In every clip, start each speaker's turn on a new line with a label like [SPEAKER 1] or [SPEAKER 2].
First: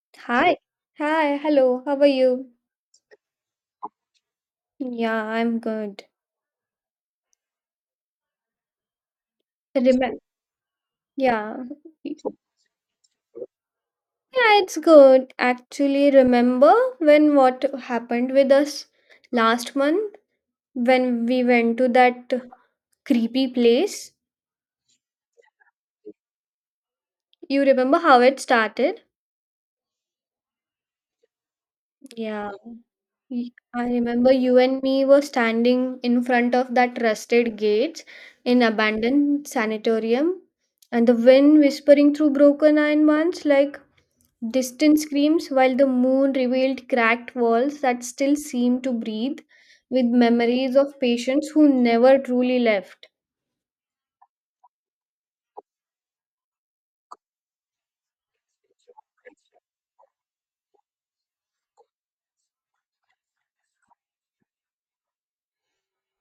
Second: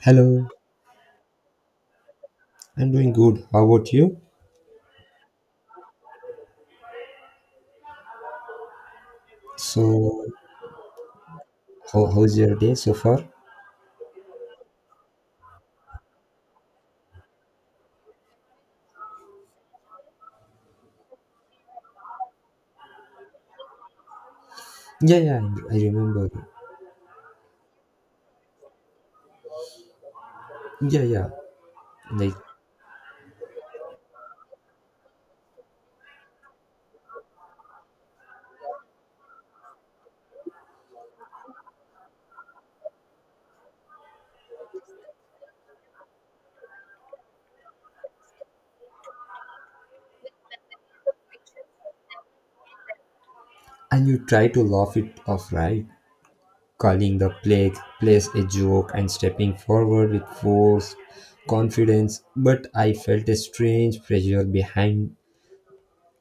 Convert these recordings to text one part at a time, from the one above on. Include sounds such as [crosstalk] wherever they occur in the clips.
[SPEAKER 1] Hello,
[SPEAKER 2] Hi. Hi. Hello. How are you?
[SPEAKER 1] I'm doing good. How about you?
[SPEAKER 2] Yeah, I'm good. Remember?
[SPEAKER 1] So,
[SPEAKER 2] Yeah.
[SPEAKER 1] how's your day so far?
[SPEAKER 2] Yeah, it's good. Actually, remember when what happened with us last month when we went to that creepy place?
[SPEAKER 1] Yeah, yeah, I remember.
[SPEAKER 2] You remember how it started?
[SPEAKER 1] Yeah, yeah. Like,
[SPEAKER 2] Yeah. I remember you and me were standing in front of that rusted gate in abandoned sanitarium, and the wind whispering through broken iron bands like distant screams, while the moon revealed cracked walls that still seemed to breathe, with memories of patients who never truly left.
[SPEAKER 1] and you try to laugh it off, right? Calling the plague place a joke and stepping forward with force, confidence. But I felt a strange pressure behind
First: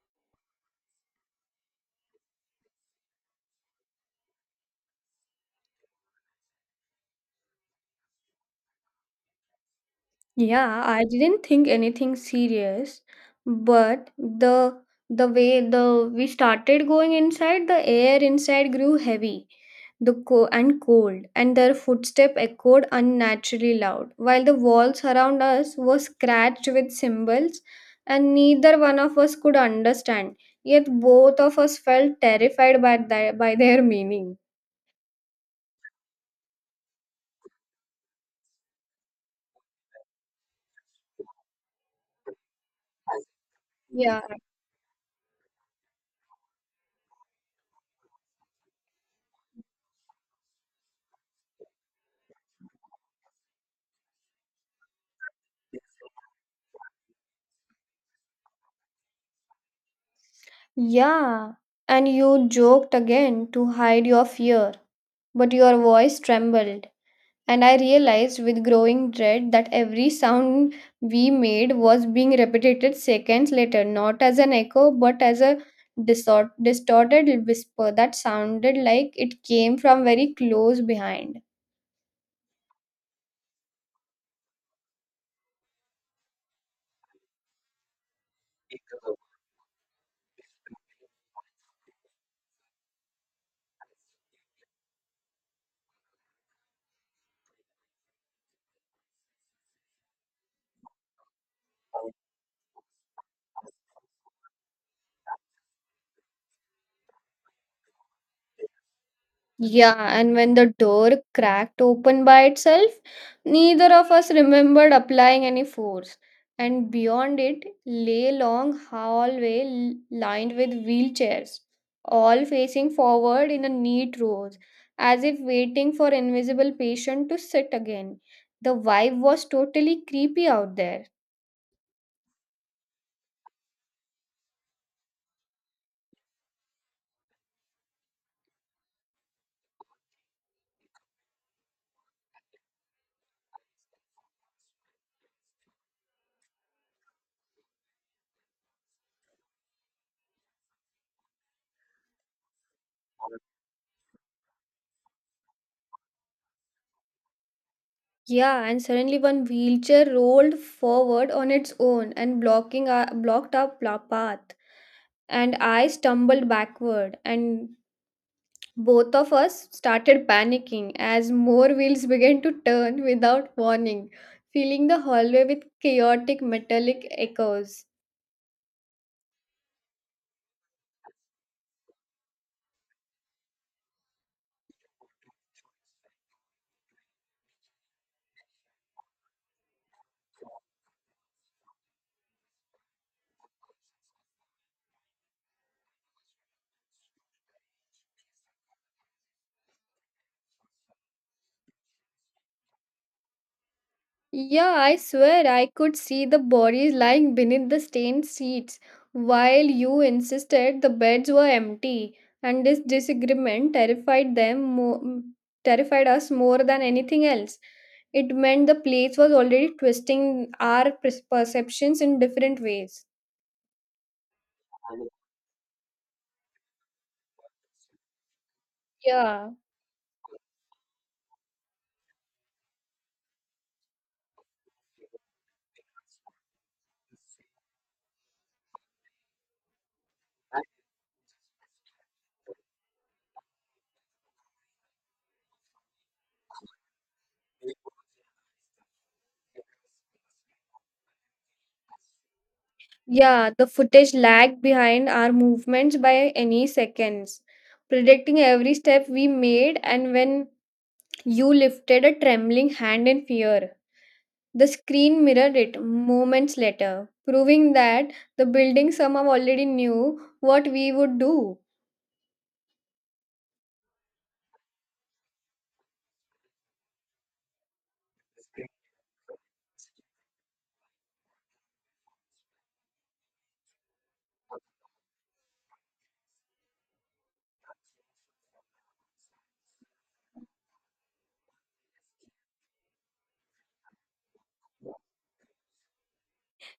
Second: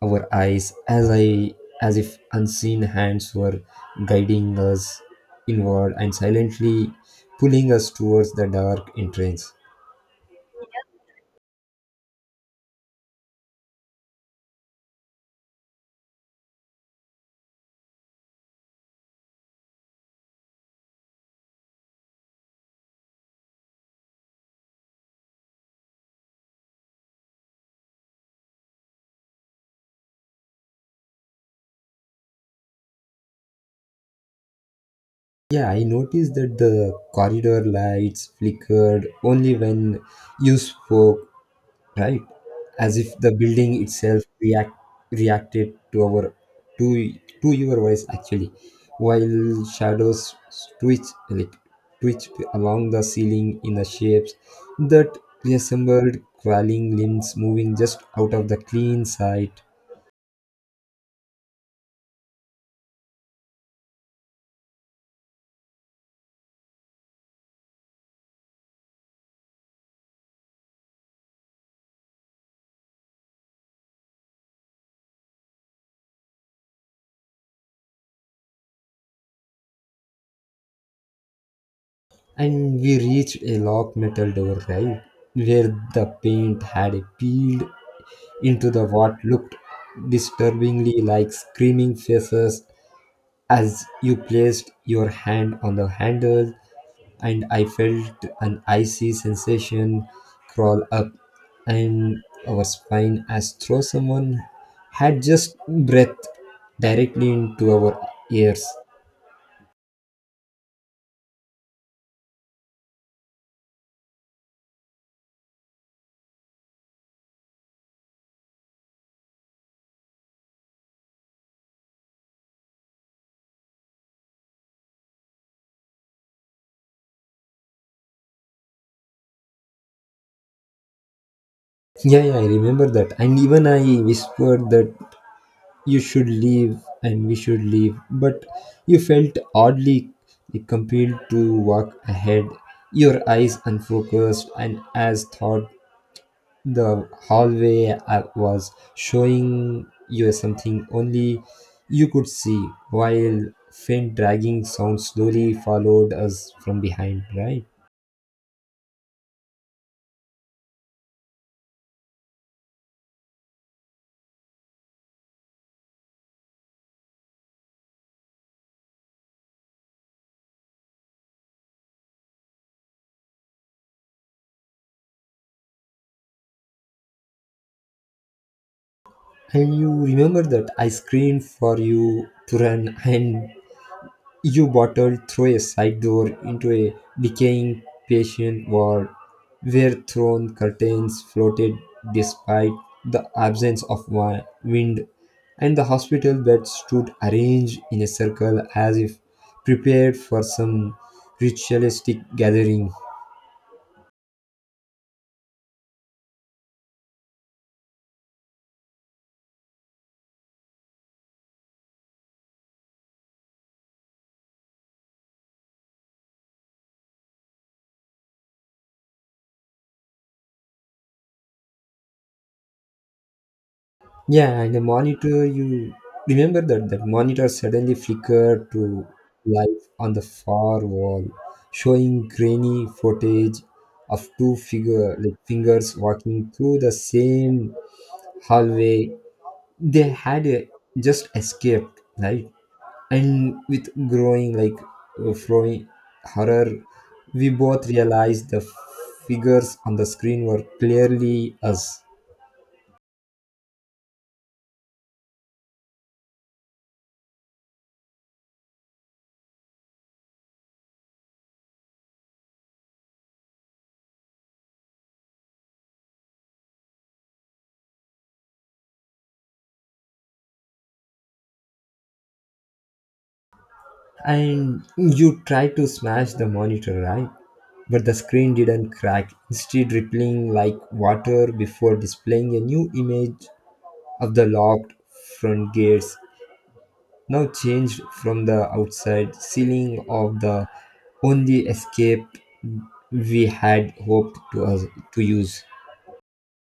[SPEAKER 1] our eyes, as if unseen hands were guiding us inward and silently pulling us towards the dark entrance.
[SPEAKER 2] Yeah, I didn't think anything serious, but the way the we started going inside, the air inside grew heavy and cold, and their footsteps echoed unnaturally loud, while the walls around us were scratched with symbols, and neither one of us could understand. Yet both of us felt terrified by their meaning.
[SPEAKER 1] Yeah, I noticed that the corridor lights flickered only when you spoke, right? As if the building itself
[SPEAKER 2] Yeah.
[SPEAKER 1] reacted to our to to your voice actually, while shadows twitch like twitched along the ceiling in the shapes that resembled crawling limbs moving just out of the clean sight.
[SPEAKER 2] Yeah. And you joked again to hide your fear, but your voice trembled, and I realized with growing dread that every sound we made was being repeated seconds later, not as an echo but as a distorted whisper that sounded like it came from very close behind.
[SPEAKER 1] And we reached a locked metal door, right? Where the paint had peeled into the what looked disturbingly like screaming faces as you placed your hand on the handle and I felt an icy sensation crawl up and our spine as though someone had just breathed directly into our ears.
[SPEAKER 2] Yeah, and when the door cracked open by itself, neither of us remembered applying any force. And beyond it lay long hallway lined with wheelchairs, all facing forward in a neat row, as if waiting for invisible patient to sit again. The vibe was totally creepy out there.
[SPEAKER 1] Yeah, yeah, I remember that. And even I whispered that you should leave and we should leave, but you felt oddly compelled to walk ahead, your eyes unfocused and as thought the hallway was showing you something only you could see, while faint dragging sounds slowly followed us from behind, right?
[SPEAKER 2] Yeah, and suddenly one wheelchair rolled forward on its own and blocked our path. And I stumbled backward, and both of us started panicking as more wheels began to turn without warning, filling the hallway with chaotic metallic echoes.
[SPEAKER 1] And you remember that I screamed for you to run [laughs] and you bottled through a side door into a decaying patient ward where thrown curtains floated despite the absence of wind, and the hospital beds stood arranged in a circle as if prepared for some ritualistic gathering.
[SPEAKER 2] Yeah, I swear I could see the bodies lying beneath the stained seats, while you insisted the beds were empty, and this disagreement terrified us more than anything else. It meant the plates was already twisting our perceptions in different ways.
[SPEAKER 1] Yeah, and the monitor, you remember that monitor suddenly flickered to
[SPEAKER 2] Yeah.
[SPEAKER 1] life on the far wall, showing grainy footage of two figure like fingers walking through the same hallway. They had just escaped, right? And with growing like flowing horror, we both realized the figures on the screen were clearly us.
[SPEAKER 2] Yeah, the footage lagged behind our movements by any seconds, predicting every step we made, and when you lifted a trembling hand in fear. The screen mirrored it moments later, proving that the building somehow already knew what we would do.
[SPEAKER 1] And you tried to smash the monitor, right? But the screen didn't crack, instead, rippling like water before displaying a new image of the locked front gates, now changed from the outside ceiling of the only escape we had hoped to use.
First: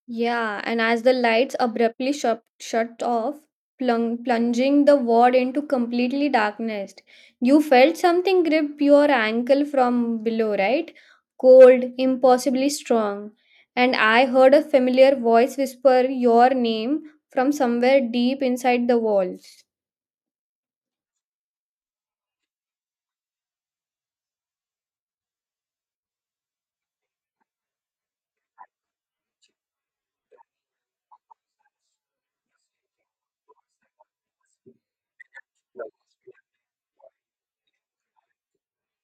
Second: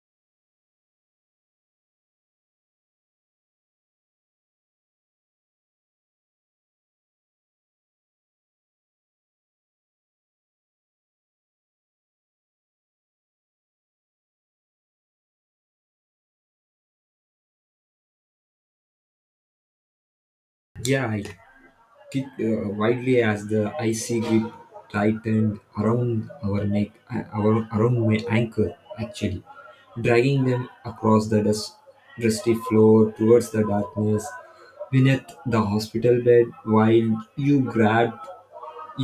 [SPEAKER 2] Yeah, and as the lights abruptly shut off, plunging the ward into completely darkness, you felt something grip your ankle from below, right? Cold, impossibly strong. And I heard a familiar voice whisper your name from somewhere deep inside the walls.
[SPEAKER 1] Yeah, I kicked wildly as the icy grip tightened around around my ankle, actually, dragging them across the dusty floor towards the darkness beneath the hospital bed while you grabbed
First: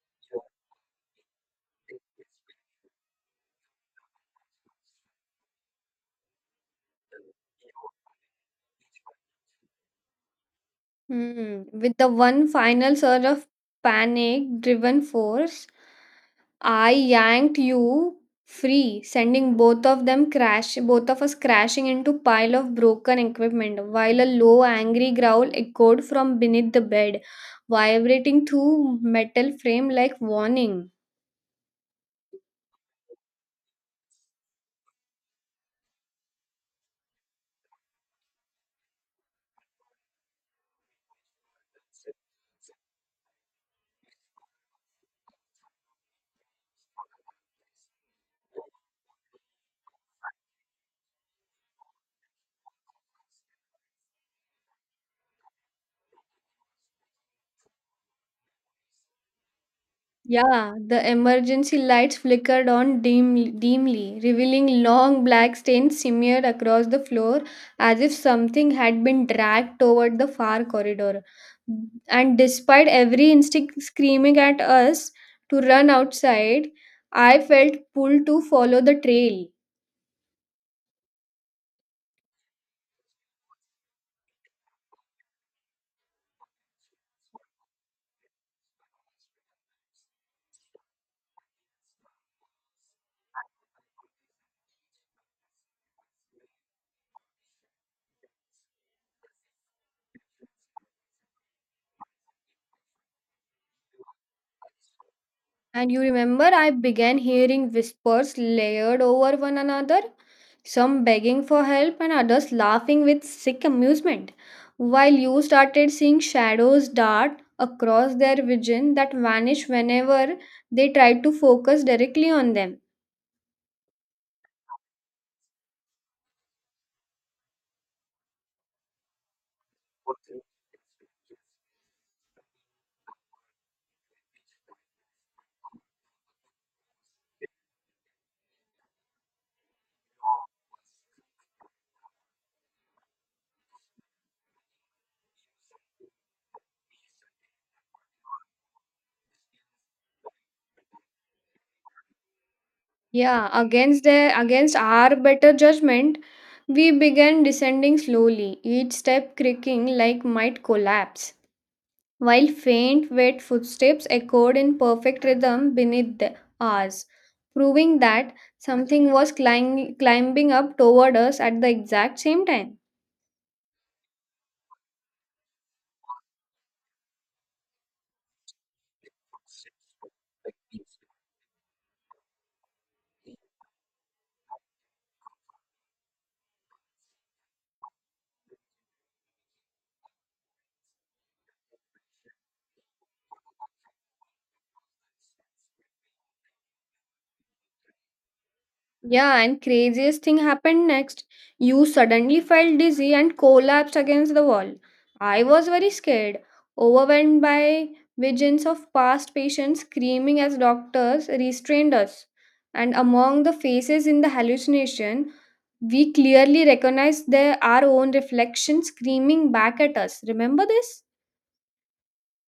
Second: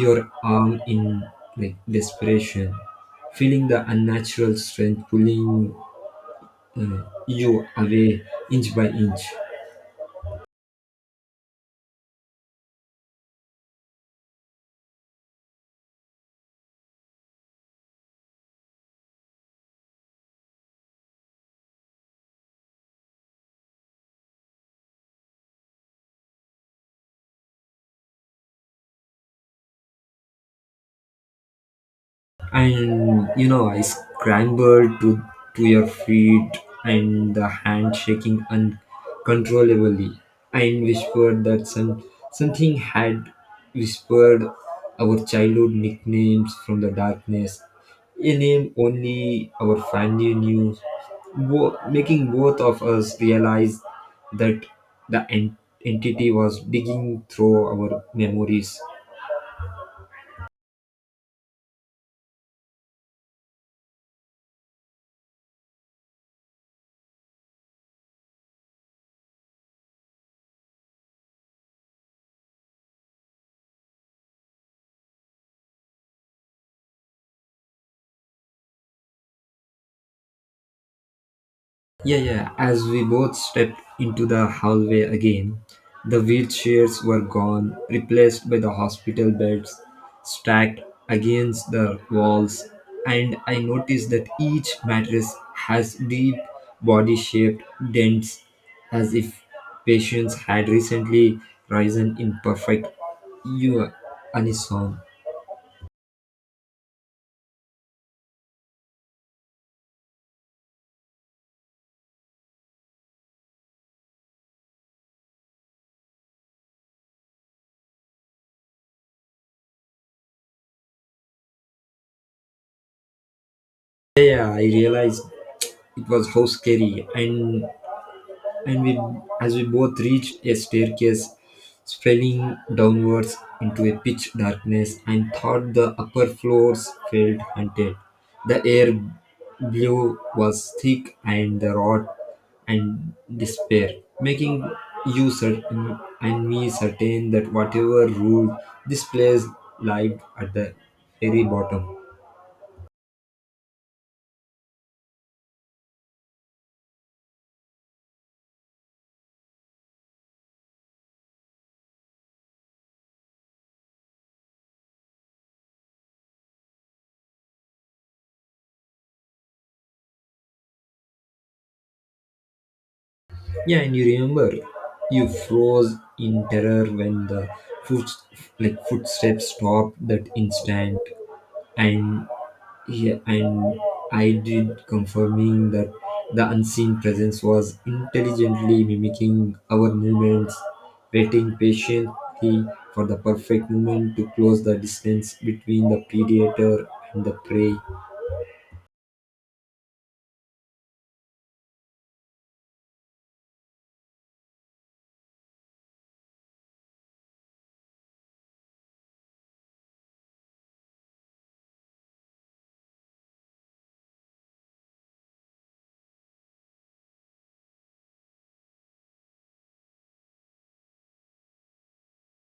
[SPEAKER 1] your arm in like desperation, feeling the unnatural strength pulling you away inch by inch.
[SPEAKER 2] Hmm. With the one final surge of panic driven force, I yanked you free, sending both of us crashing into pile of broken equipment, while a low angry growl echoed from beneath the bed, vibrating through metal frame like warning.
[SPEAKER 1] And you know, I scrambled to your feet and the hand shaking uncontrollably. I whispered that something had whispered our childhood nicknames from the darkness. A name only our family knew, making both of us realize that the entity was digging through our memories.
[SPEAKER 2] Yeah, the emergency lights flickered on dimly, revealing long black stains smeared across the floor as if something had been dragged toward the far corridor. And despite every instinct screaming at us to run outside, I felt pulled to follow the trail.
[SPEAKER 1] Yeah, yeah. As we both stepped into the hallway again, the wheelchairs were gone, replaced by the hospital beds stacked against the walls, and I noticed that each mattress has deep body shaped dents as if patients had recently risen in perfect u- unison.
[SPEAKER 2] And you remember, I began hearing whispers layered over one another, some begging for help and others laughing with sick amusement, while you started seeing shadows dart across their vision that vanish whenever they tried to focus directly on them.
[SPEAKER 1] Yeah, yeah, I realized it was how scary, and we as we both reached a staircase spelling downwards into a pitch darkness and thought the upper floors felt haunted. The air blew was thick and the rot and despair, making you certain and me certain that whatever ruled this place lied at the very bottom.
[SPEAKER 2] Yeah, against our better judgment, we began descending slowly, each step creaking like might collapse, while faint, wet footsteps echoed in perfect rhythm beneath the ours, proving that something was climbing up toward us at the exact same time.
[SPEAKER 1] Yeah, and you remember you froze in terror when the foot footsteps stopped that instant and, yeah, and I did, confirming that the unseen presence was intelligently mimicking our movements, waiting patiently for the perfect moment to close the distance between the predator and the prey.
[SPEAKER 2] Yeah, and craziest thing happened next. You suddenly felt dizzy and collapsed against the wall. I was very scared, overwhelmed by visions of past patients screaming as doctors restrained us. And among the faces in the hallucination, we clearly recognize our own reflection screaming back at us. Remember this?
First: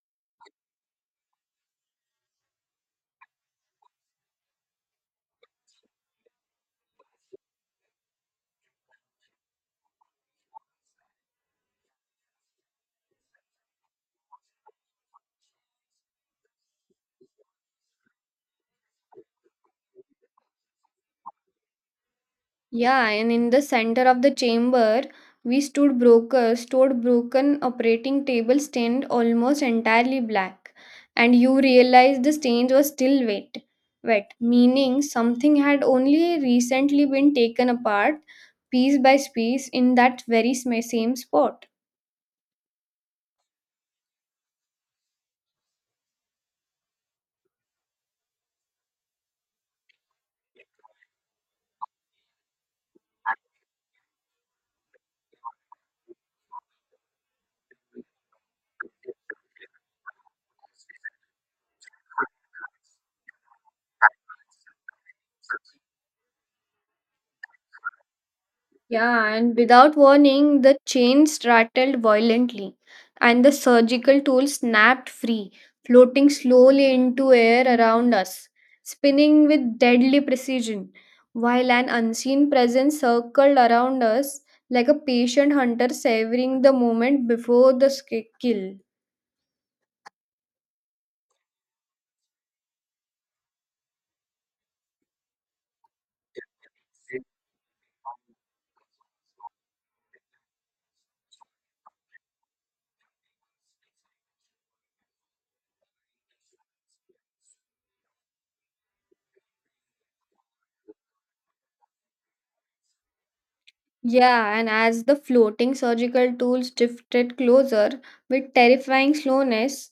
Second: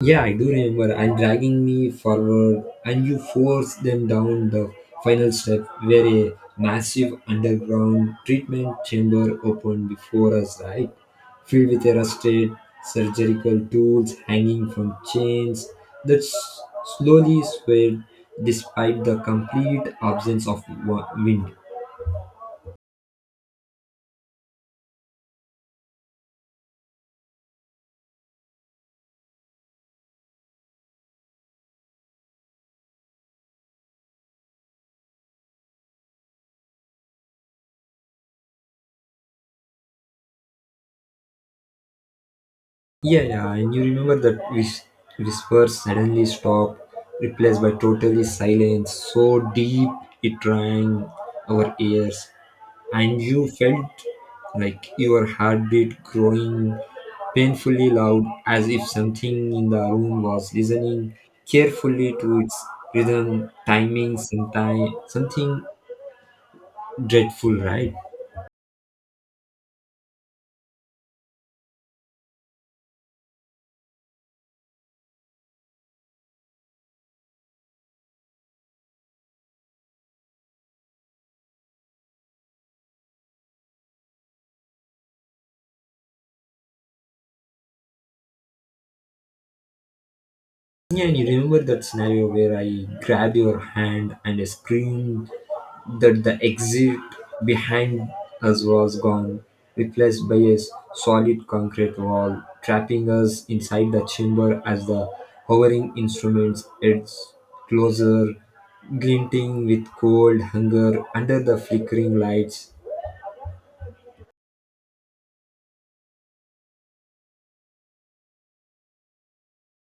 [SPEAKER 1] Yeah, I do remember. And dragging me forward, and you forced them down the final step where a massive underground treatment chamber opened before us, right? Filled with rusted surgical tools hanging from chains that slowly swayed despite the complete absence of wind.
[SPEAKER 2] Yeah, and in the center of the chamber, we stored broken operating table stained almost entirely black. And you realized the stains were still wet. Wet, meaning something had only recently been taken apart, piece by piece, in that very same spot.
[SPEAKER 1] Yeah, yeah, and you remember that whisper suddenly stopped, replaced by totally silence, so deep it rang our ears, and you felt like your heartbeat growing painfully loud as if something in the room was listening carefully to its rhythm, timing, sometime, something dreadful, right?
[SPEAKER 2] Yeah, and without warning, the chains rattled violently, and the surgical tool snapped free, floating slowly into air around us, spinning with deadly precision, while an unseen presence circled around us like a patient hunter savoring the moment before the kill.
[SPEAKER 1] Yeah, and you remember that scenario where I grabbed your hand and I screamed that the exit behind us was gone, replaced by a solid concrete wall, trapping us inside the chamber as the hovering instruments edged closer, glinting with cold hunger under the flickering lights.
[SPEAKER 2] Yeah, and as the floating surgical tools drifted closer with terrifying slowness,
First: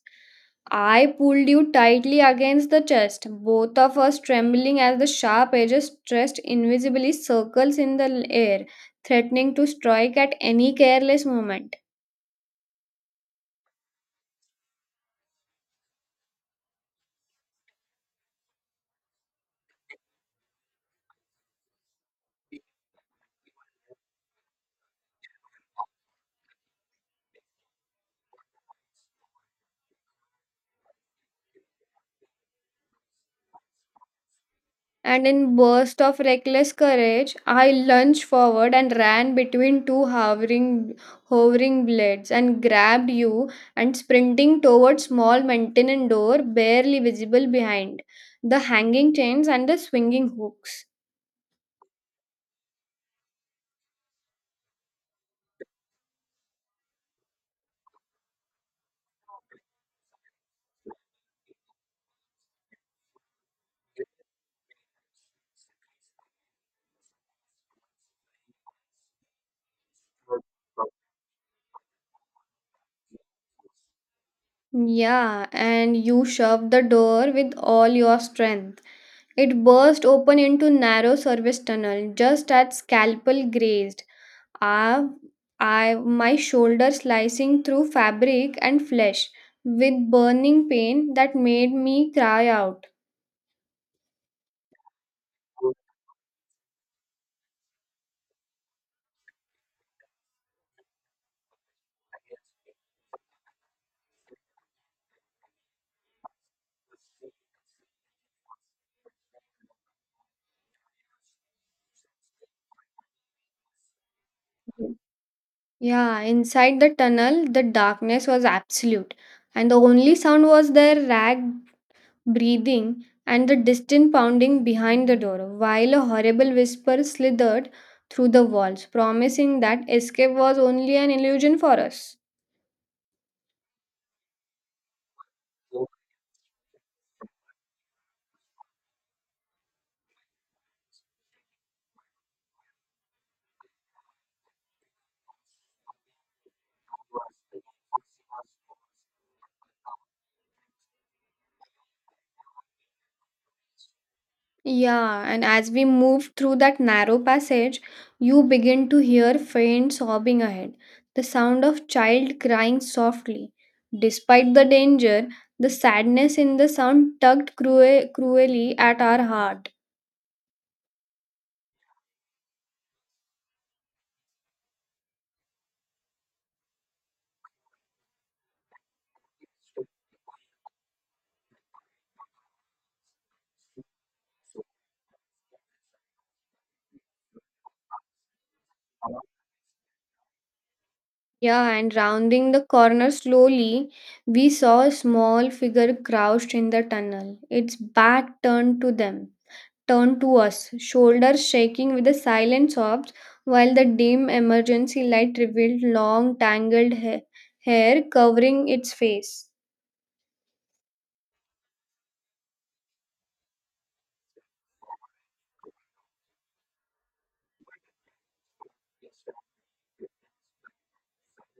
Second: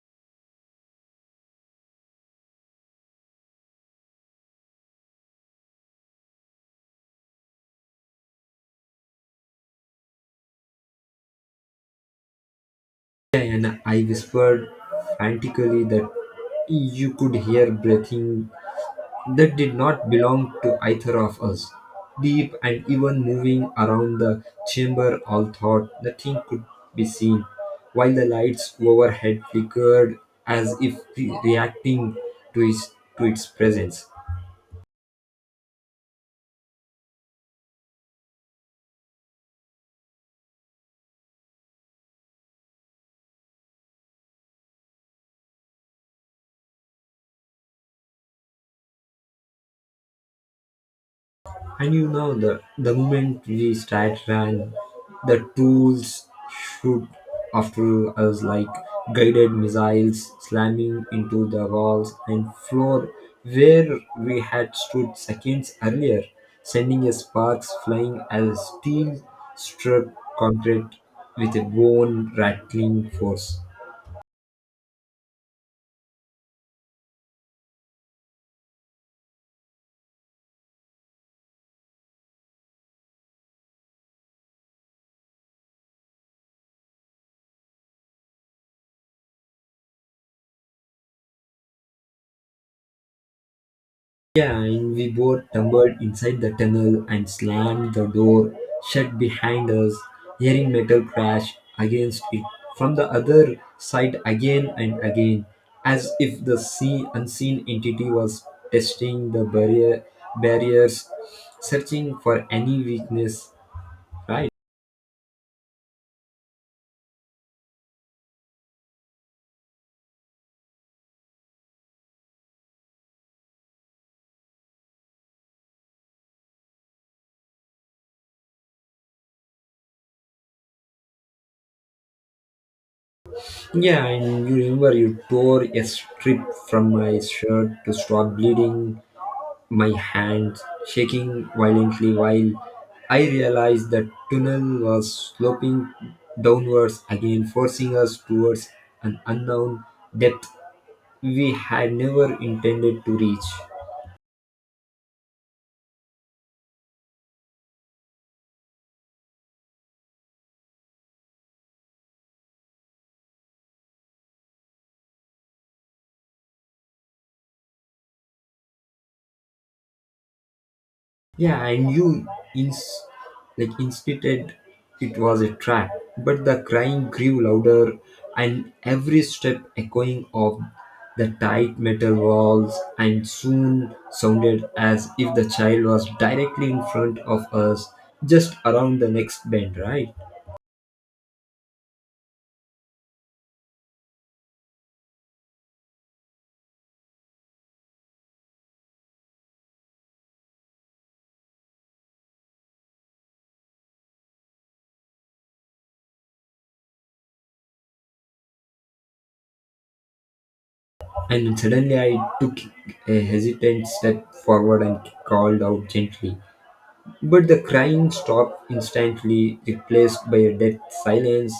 [SPEAKER 2] I pulled you tightly against the chest, both of us trembling as the sharp edges stretched invisibly circles in the air, threatening to strike at any careless moment.
[SPEAKER 1] And I whispered frantically that you could hear breathing that did not belong to either of us. Deep and even moving around the chamber, all thought nothing could be seen, while the lights overhead flickered as if reacting to to its presence.
[SPEAKER 2] And in burst of reckless courage, I lunged forward and ran between two hovering blades and grabbed you and sprinting toward small maintenance door barely visible behind the hanging chains and the swinging hooks.
[SPEAKER 1] And you know, the moment we start run, the tools shoot after us like guided missiles slamming into the walls and floor where we had stood seconds earlier, sending us sparks flying as steel struck concrete with a bone rattling force.
[SPEAKER 2] Yeah, and you shoved the door with all your strength. It burst open into narrow service tunnel just as scalpel grazed. Ah, I my shoulder slicing through fabric and flesh with burning pain that made me cry out.
[SPEAKER 1] Yeah, and we both tumbled inside the tunnel and slammed the door shut behind us, hearing metal crash against it from the other side again and again, as if the sea unseen entity was testing the barriers, searching for any weakness. Right?
[SPEAKER 2] Yeah, inside the tunnel, the darkness was absolute, and the only sound was their ragged breathing and the distant pounding behind the door, while a horrible whisper slithered through the walls, promising that escape was only an illusion for us.
[SPEAKER 1] Yeah, and you remember you tore a strip from my shirt to stop bleeding, my hands shaking violently while I realized the tunnel was sloping downwards again, forcing us towards an unknown depth we had never intended to reach.
[SPEAKER 2] Yeah, and as we move through that narrow passage, you begin to hear faint sobbing ahead, the sound of child crying softly. Despite the danger, the sadness in the sound tugged cruelly at our heart.
[SPEAKER 1] Yeah, and you ins- instead it was a trap, but the crying grew louder and every step echoing of the tight metal walls and soon sounded as if the child was directly in front of us just around the next bend, right?
[SPEAKER 2] Yeah, and rounding the corner slowly, we saw a small figure crouched in the tunnel, its back turned to them. Turned to us, shoulders shaking with the silent sobs, while the dim emergency light revealed long, tangled hair covering its face.
[SPEAKER 1] And suddenly I took a hesitant step forward and called out gently. But the crying stopped instantly, replaced by a dead silence,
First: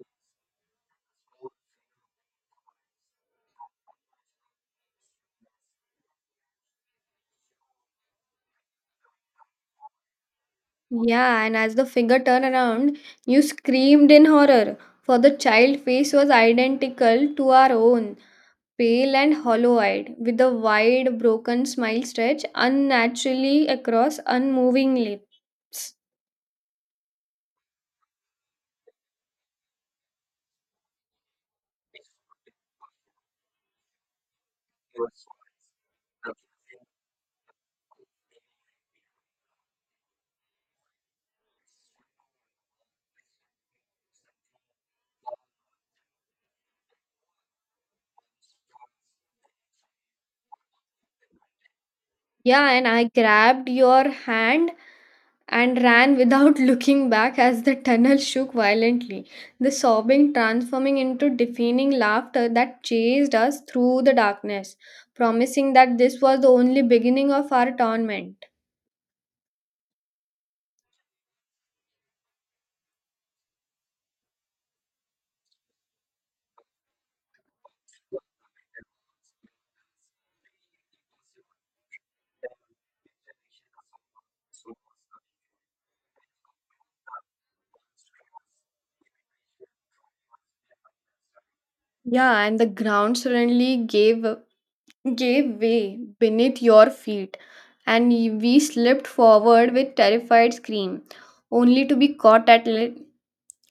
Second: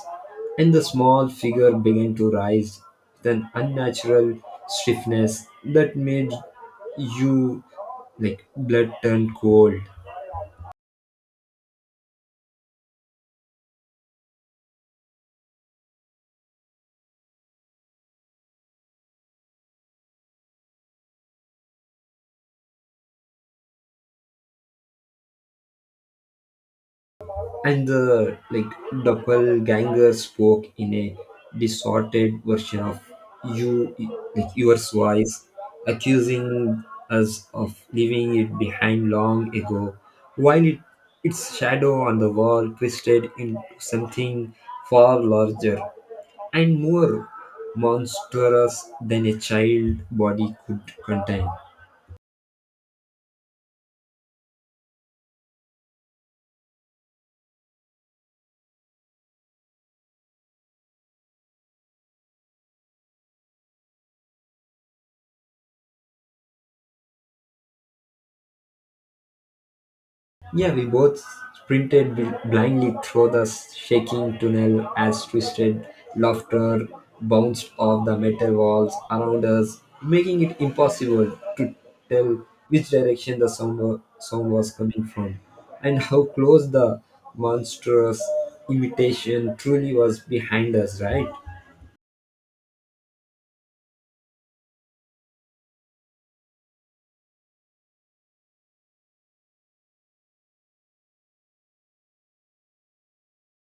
[SPEAKER 1] and the small figure began to rise with an unnatural stiffness that made you like blood turn cold.
[SPEAKER 2] Yeah, and as the figure turned around, you screamed in horror, for the child face was identical to our own, pale and hollow eyed, with a wide, broken smile stretched unnaturally across unmoving lips.
[SPEAKER 1] And the like doppelganger spoke in a distorted version of you like your voice accusing us of leaving it behind long ago while its shadow on the wall twisted into something far larger and more monstrous than a child body could contain.
[SPEAKER 2] Yeah, and I grabbed your hand and ran without [laughs] looking back as the tunnel shook violently, the sobbing transforming into deafening laughter that chased us through the darkness, promising that this was the only beginning of our torment.
[SPEAKER 1] Yeah, we both sprinted blindly through the shaking tunnel as twisted laughter bounced off the metal walls around us, making it impossible to tell which direction the sound was coming from and how close the monstrous imitation truly was behind us, right?
[SPEAKER 2] Yeah, and the ground suddenly gave way beneath your feet, and we slipped forward with terrified scream, only to be caught at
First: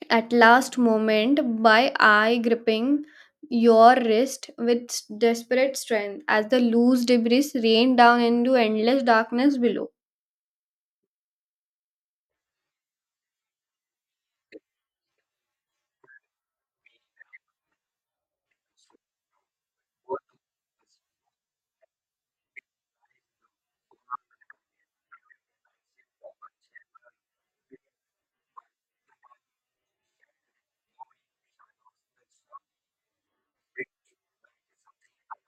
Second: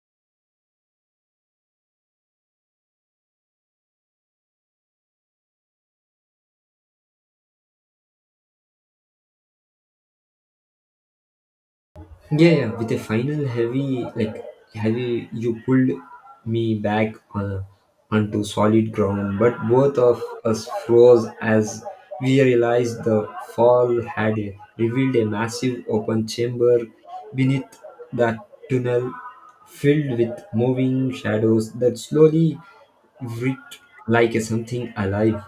[SPEAKER 2] last moment by I gripping your wrist with desperate strength as the loose debris rained down into endless darkness below.
[SPEAKER 1] Yeah, yeah. With a final heavy, you pulled me back onto solid ground. But both of us froze as we realized the fall had revealed a massive open chamber beneath that tunnel, filled with moving shadows that slowly writhed like a something alive.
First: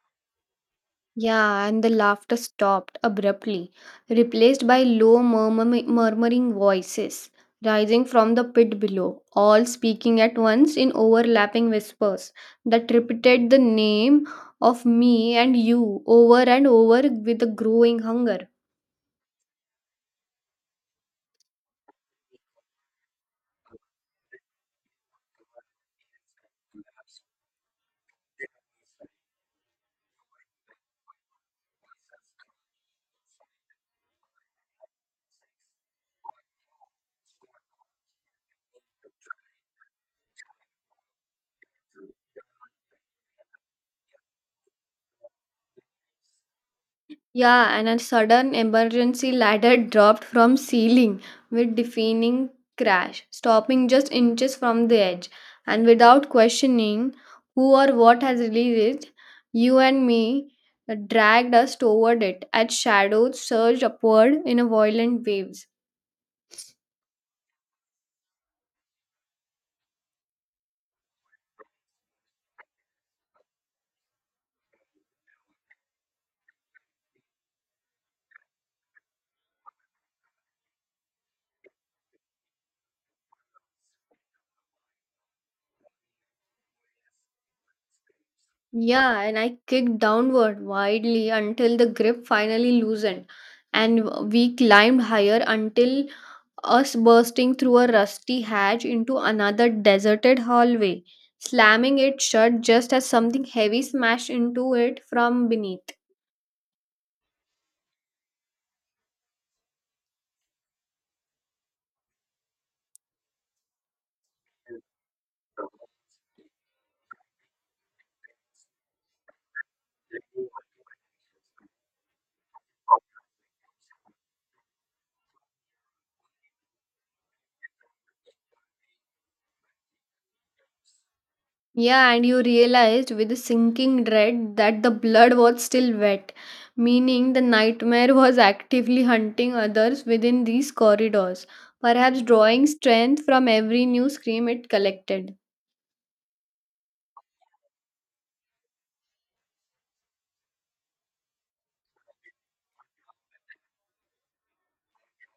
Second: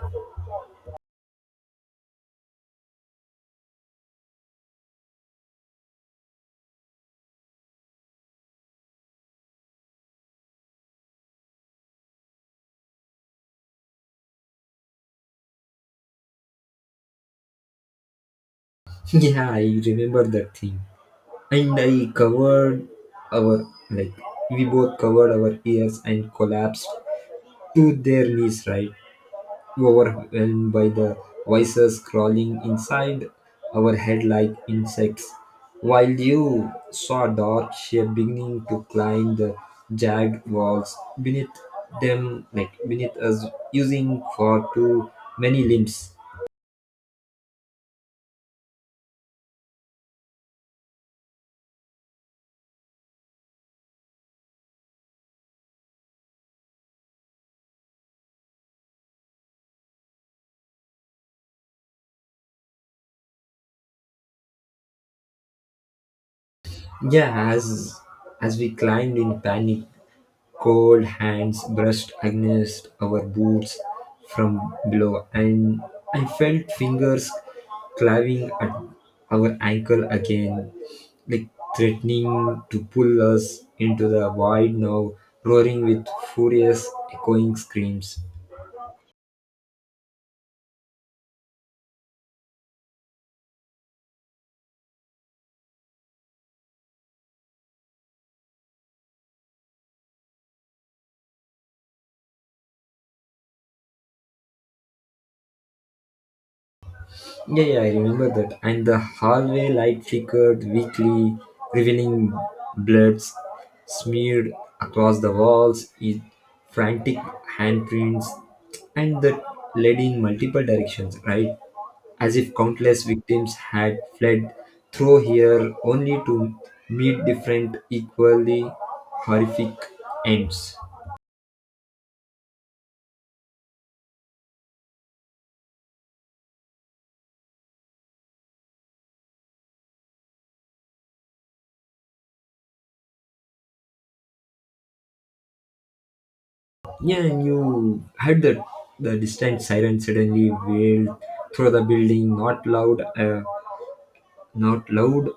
[SPEAKER 2] Yeah, and the laughter stopped abruptly, replaced by low murmuring voices rising from the pit below, all speaking at once in overlapping whispers that repeated the name of me and you over and over with a growing hunger.
[SPEAKER 1] [laughs] Yeah, I remember that thing. And I covered our like we both covered our ears and collapsed to their knees, right, overwhelmed by the voices crawling inside our head like insects, while you saw a dark shape beginning to climb the jagged walls beneath them like beneath us using for too many limbs.
[SPEAKER 2] Yeah, and a sudden emergency ladder [laughs] dropped from ceiling with deafening crash, stopping just inches from the edge. And without questioning who or what has released it, you and me dragged us toward it as shadows surged upward in a violent waves.
[SPEAKER 1] Yeah, as we climbed in panic, cold hands brushed against our boots from below, and I felt fingers clawing at our ankle again, like threatening to pull us into the void now, roaring with furious, echoing screams.
[SPEAKER 2] Yeah, and I kicked downward widely until the grip finally loosened, and we climbed higher until us bursting through a rusty hatch into another deserted hallway, slamming it shut just as something heavy smashed into it from beneath.
[SPEAKER 1] Yeah, yeah, I remember that. And the hallway light flickered weakly, revealing bloods smeared across the walls, frantic handprints, and that led in multiple directions, right? As if countless victims had fled through here only to meet different, equally horrific ends.
[SPEAKER 2] Yeah, and you realized with a sinking dread that the blood was still wet, meaning the nightmare [laughs] was actively hunting others within these corridors, perhaps drawing strength from every new scream it collected.
[SPEAKER 1] Yeah, and you heard that the distant siren suddenly wailed through the building, not loud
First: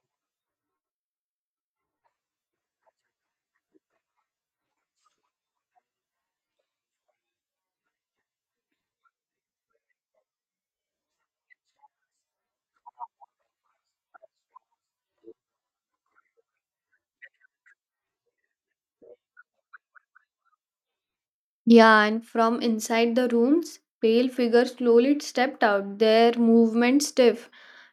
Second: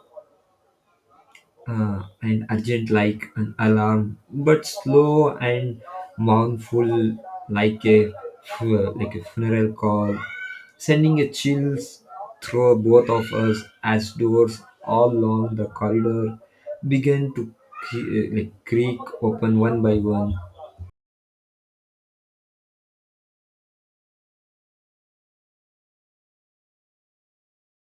[SPEAKER 1] and urgent like an alarm, but slow and mournful like a a funeral call, sending a chills through both of us as doors all along the corridor began to creak open one by one.
[SPEAKER 2] Yeah, and from inside the rooms, pale figures slowly stepped out, their movement stiff,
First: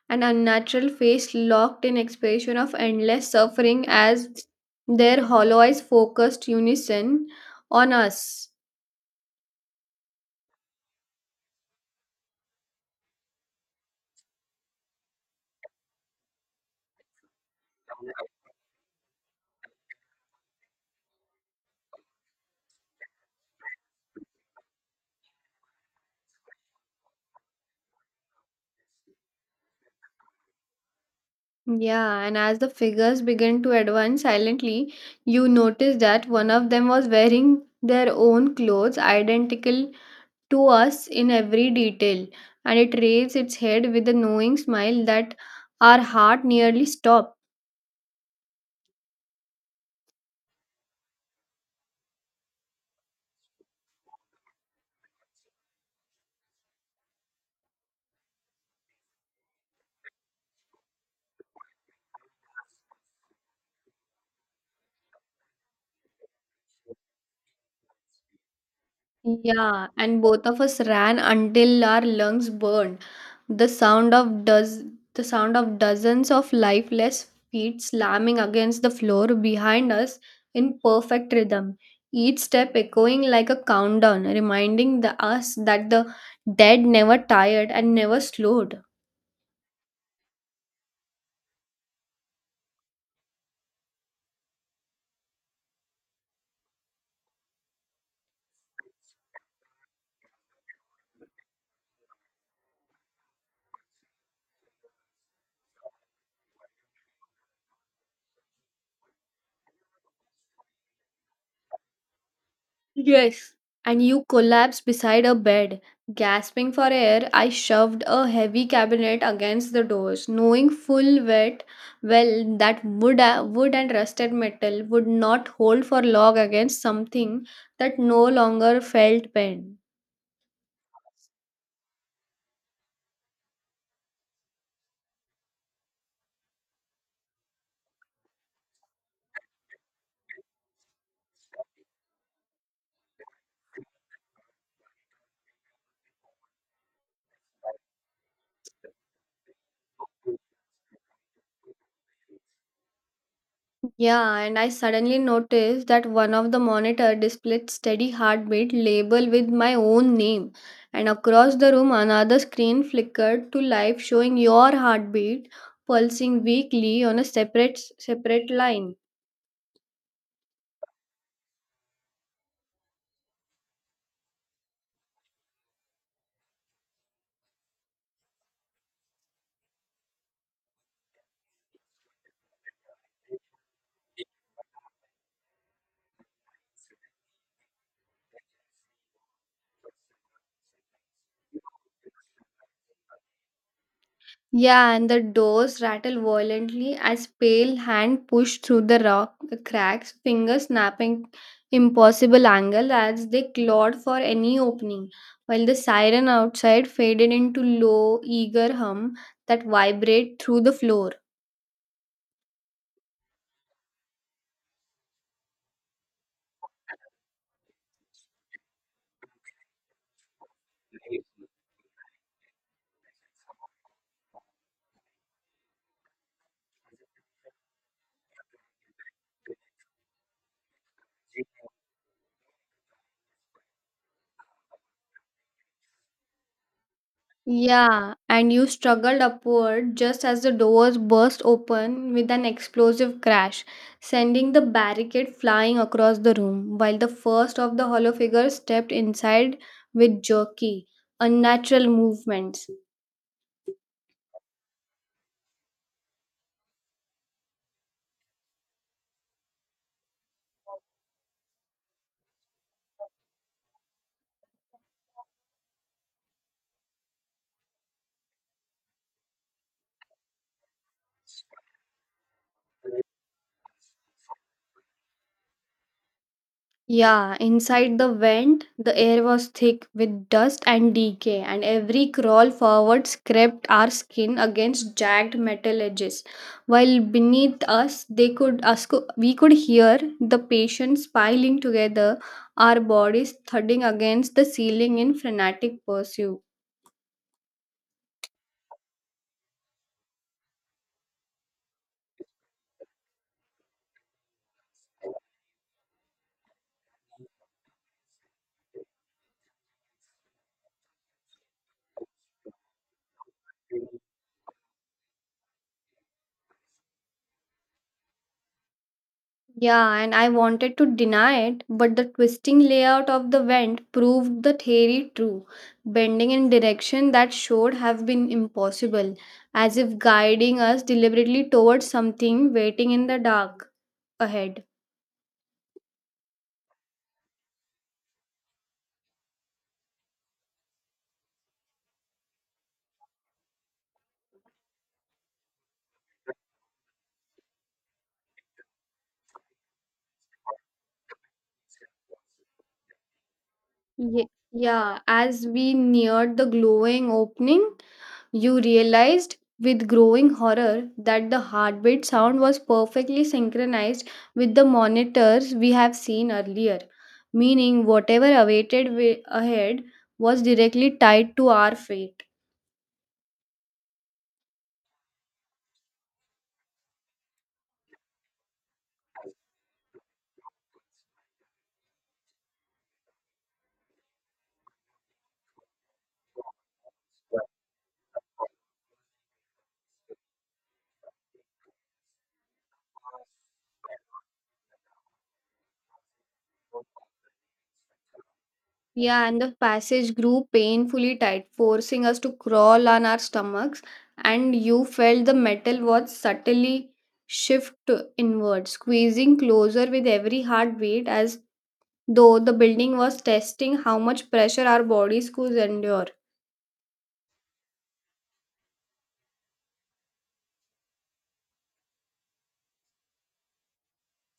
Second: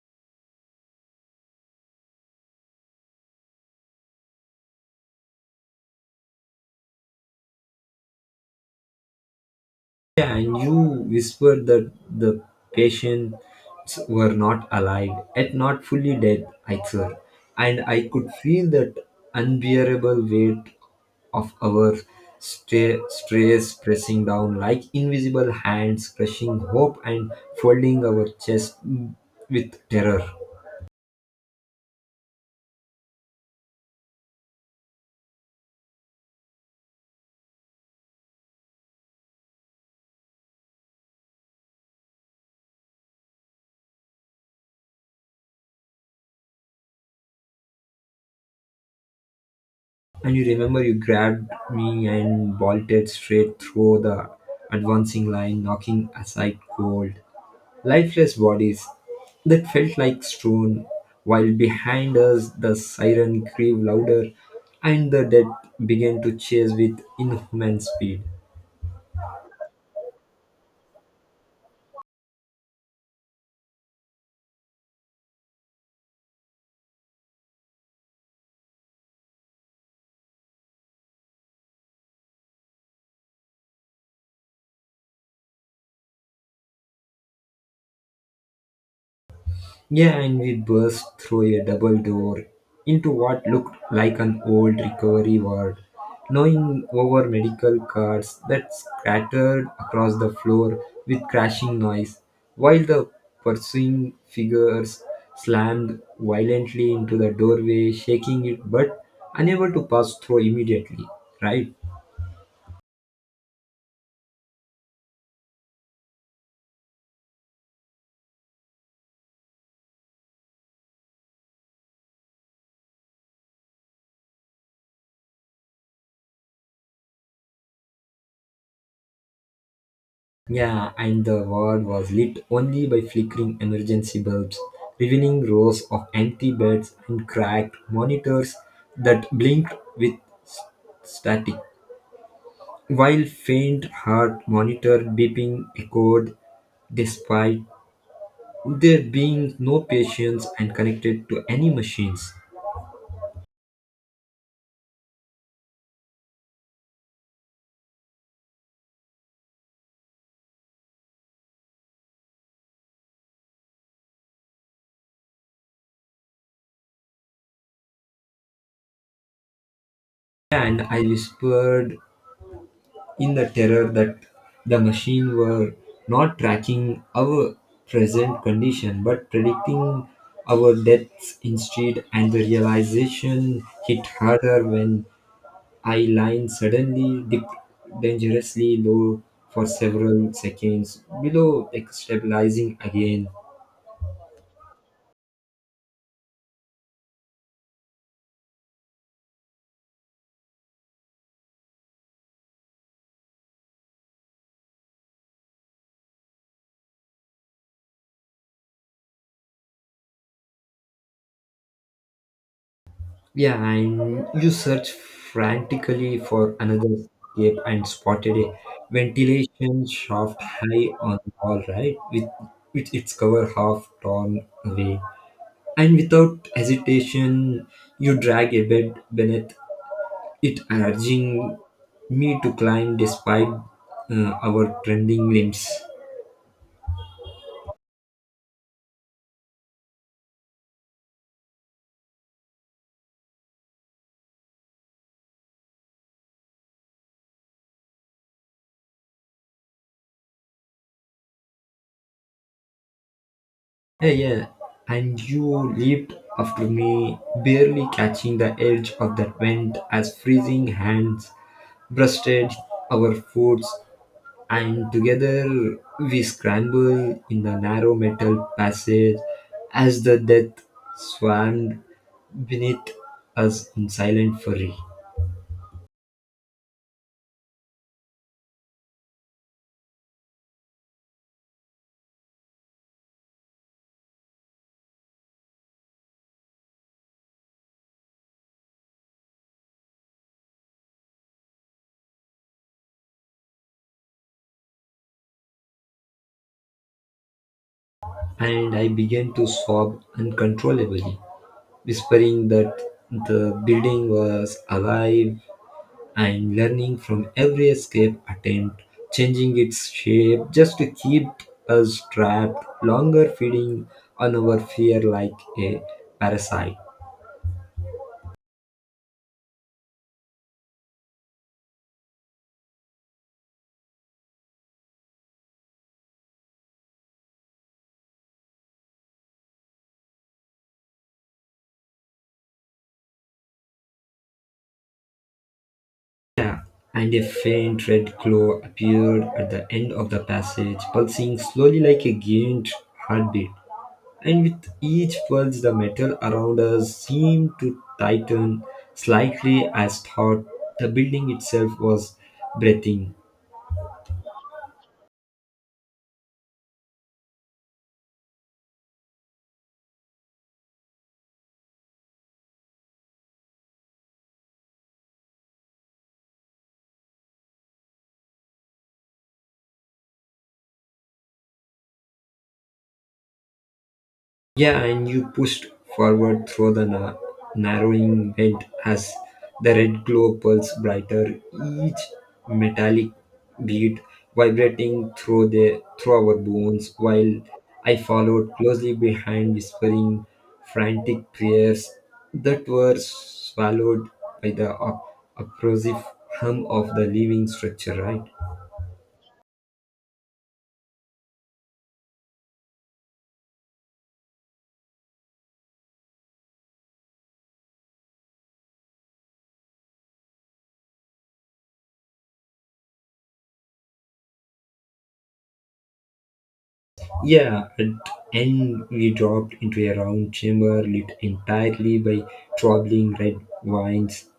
[SPEAKER 2] an unnatural face locked in expression of endless suffering as their hollow eyes focused unison on us.
[SPEAKER 1] Yeah, and you whispered that the patients were not alive, yet not fully dead either. And I could feel that unbearable weight of our stress pressing down like invisible hands, crushing hope and folding our chest with terror.
[SPEAKER 2] Yeah, and as the figures began to advance silently, you noticed that one of them was wearing their own clothes, identical to us in every detail, and it raised its head with a knowing smile that our heart nearly stopped.
[SPEAKER 1] And you remember you grabbed me and bolted straight through the advancing line, knocking aside cold, lifeless bodies that felt like stone, while behind us the siren grieved louder and the dead began to chase with inhuman speed.
[SPEAKER 2] Yeah, and both of us ran until our lungs burned. The sound of does the sound of dozens of lifeless feet slamming against the floor behind us in perfect rhythm, each step echoing like a countdown, reminding us that the dead never tired and never slowed.
[SPEAKER 1] Yeah, and we burst through a double door into what looked like an old recovery ward, knowing over medical cards that scattered across the floor with crashing noise, while the pursuing figures slammed violently into the doorway, shaking it but unable to pass through immediately, right?
[SPEAKER 2] Yes. And you collapsed beside a bed. Gasping for air, I shoved a heavy cabinet against the doors, knowing full wet well that wood and rusted metal would not hold for long against something that no longer felt pain.
[SPEAKER 1] Yeah, and the ward was lit only by flickering emergency bulbs, revealing rows of empty beds and cracked monitors that blinked with s- static, while faint heart monitor beeping echoed despite there being no patients and connected to any machines.
[SPEAKER 2] Yeah, and I suddenly noticed that one of the monitor displayed steady heartbeat label with my own name. And across the room another screen flickered to life showing your heartbeat pulsing weakly on a separate line.
[SPEAKER 1] And I whispered in the terror that the machine were not tracking our present condition but predicting our deaths instead, and the realization hit harder when I line suddenly dipped dangerously low for several seconds below like, stabilizing again.
[SPEAKER 2] Yeah, and the doors rattle violently as pale hand pushed through the rock cracks, fingers snapping impossible angle as they clawed for any opening, while the siren outside faded into low, eager hum that vibrate through the floor.
[SPEAKER 1] Yeah, and you search frantically for another escape and spotted a ventilation shaft high on the wall, right? With its cover half torn away. And without hesitation, you drag a bed beneath it, urging me to climb despite our trembling limbs.
[SPEAKER 2] Yeah, and you struggled upward just as the doors burst open with an explosive crash, sending the barricade flying across the room, while the first of the hollow figures stepped inside with jerky, unnatural movements.
[SPEAKER 1] Yeah, yeah. And you leaped after me, barely catching the edge of that vent as freezing hands brushed our foots, and together we scrambled in the narrow metal passage as the death swarmed beneath us in silent fury.
[SPEAKER 2] Yeah, inside the vent, the air was thick with dust and decay, and every crawl forward scraped our skin against jagged metal edges. While beneath us, they could us co- we could hear the patients piling together, our bodies thudding against the ceiling in frenetic pursuit.
[SPEAKER 1] And I began to sob uncontrollably, whispering that the building was alive and learning from every escape attempt, changing its shape just to keep us trapped longer, feeding on our fear like a parasite.
[SPEAKER 2] Yeah, and I wanted to deny it, but the twisting layout of the vent proved the theory true, bending in direction that should have been impossible, as if guiding us deliberately towards something waiting in the dark ahead.
[SPEAKER 1] Yeah, and a faint red glow appeared at the end of the passage, pulsing slowly like a giant heartbeat. And with each pulse, the metal around us seemed to tighten slightly as thought the building itself was breathing.
[SPEAKER 2] Yeah, as we neared the glowing opening, you realized with growing horror that the heartbeat sound was perfectly synchronized with the monitors we have seen earlier, meaning whatever awaited ahead was directly tied to our fate.
[SPEAKER 1] Yeah, and you pushed forward through the narrowing vent as the red glow pulsed brighter, each metallic beat vibrating through the through our bones while I followed closely behind whispering frantic prayers that were swallowed by the oppressive hum of the living structure, right?
[SPEAKER 2] Yeah, and the passage grew painfully tight, forcing us to crawl on our stomachs, and you felt the metal was subtly shift inward, squeezing closer with every heartbeat as though the building was testing how much pressure our bodies could endure.
[SPEAKER 1] Yeah, and end we dropped into a round chamber lit entirely by traveling red vines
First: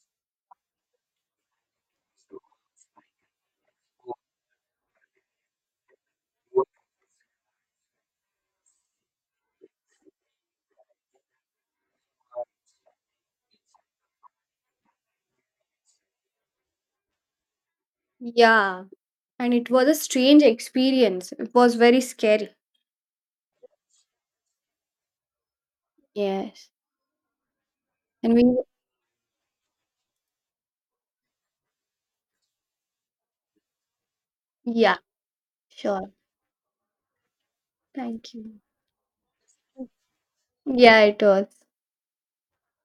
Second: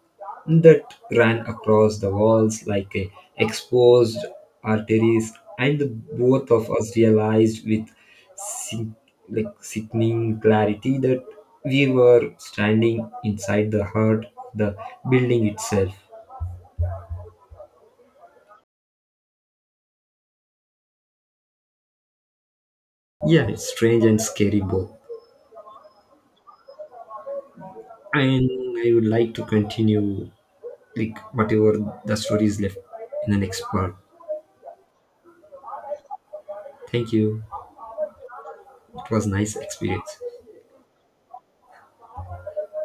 [SPEAKER 1] that ran across the walls like a exposed arteries, and the both of us realized with sin- sickening clarity that we were standing inside the heart of the building itself.
[SPEAKER 2] Yeah, and it was a strange experience. It was very scary.
[SPEAKER 1] Yeah, it's strange and scary both.
[SPEAKER 2] Yes. And
[SPEAKER 1] And
[SPEAKER 2] we,
[SPEAKER 1] I would like to continue like whatever the story is left in the next part.
[SPEAKER 2] yeah, sure.
[SPEAKER 1] Thank you.
[SPEAKER 2] Thank you.
[SPEAKER 1] It was nice experience.
[SPEAKER 2] Yeah, it was.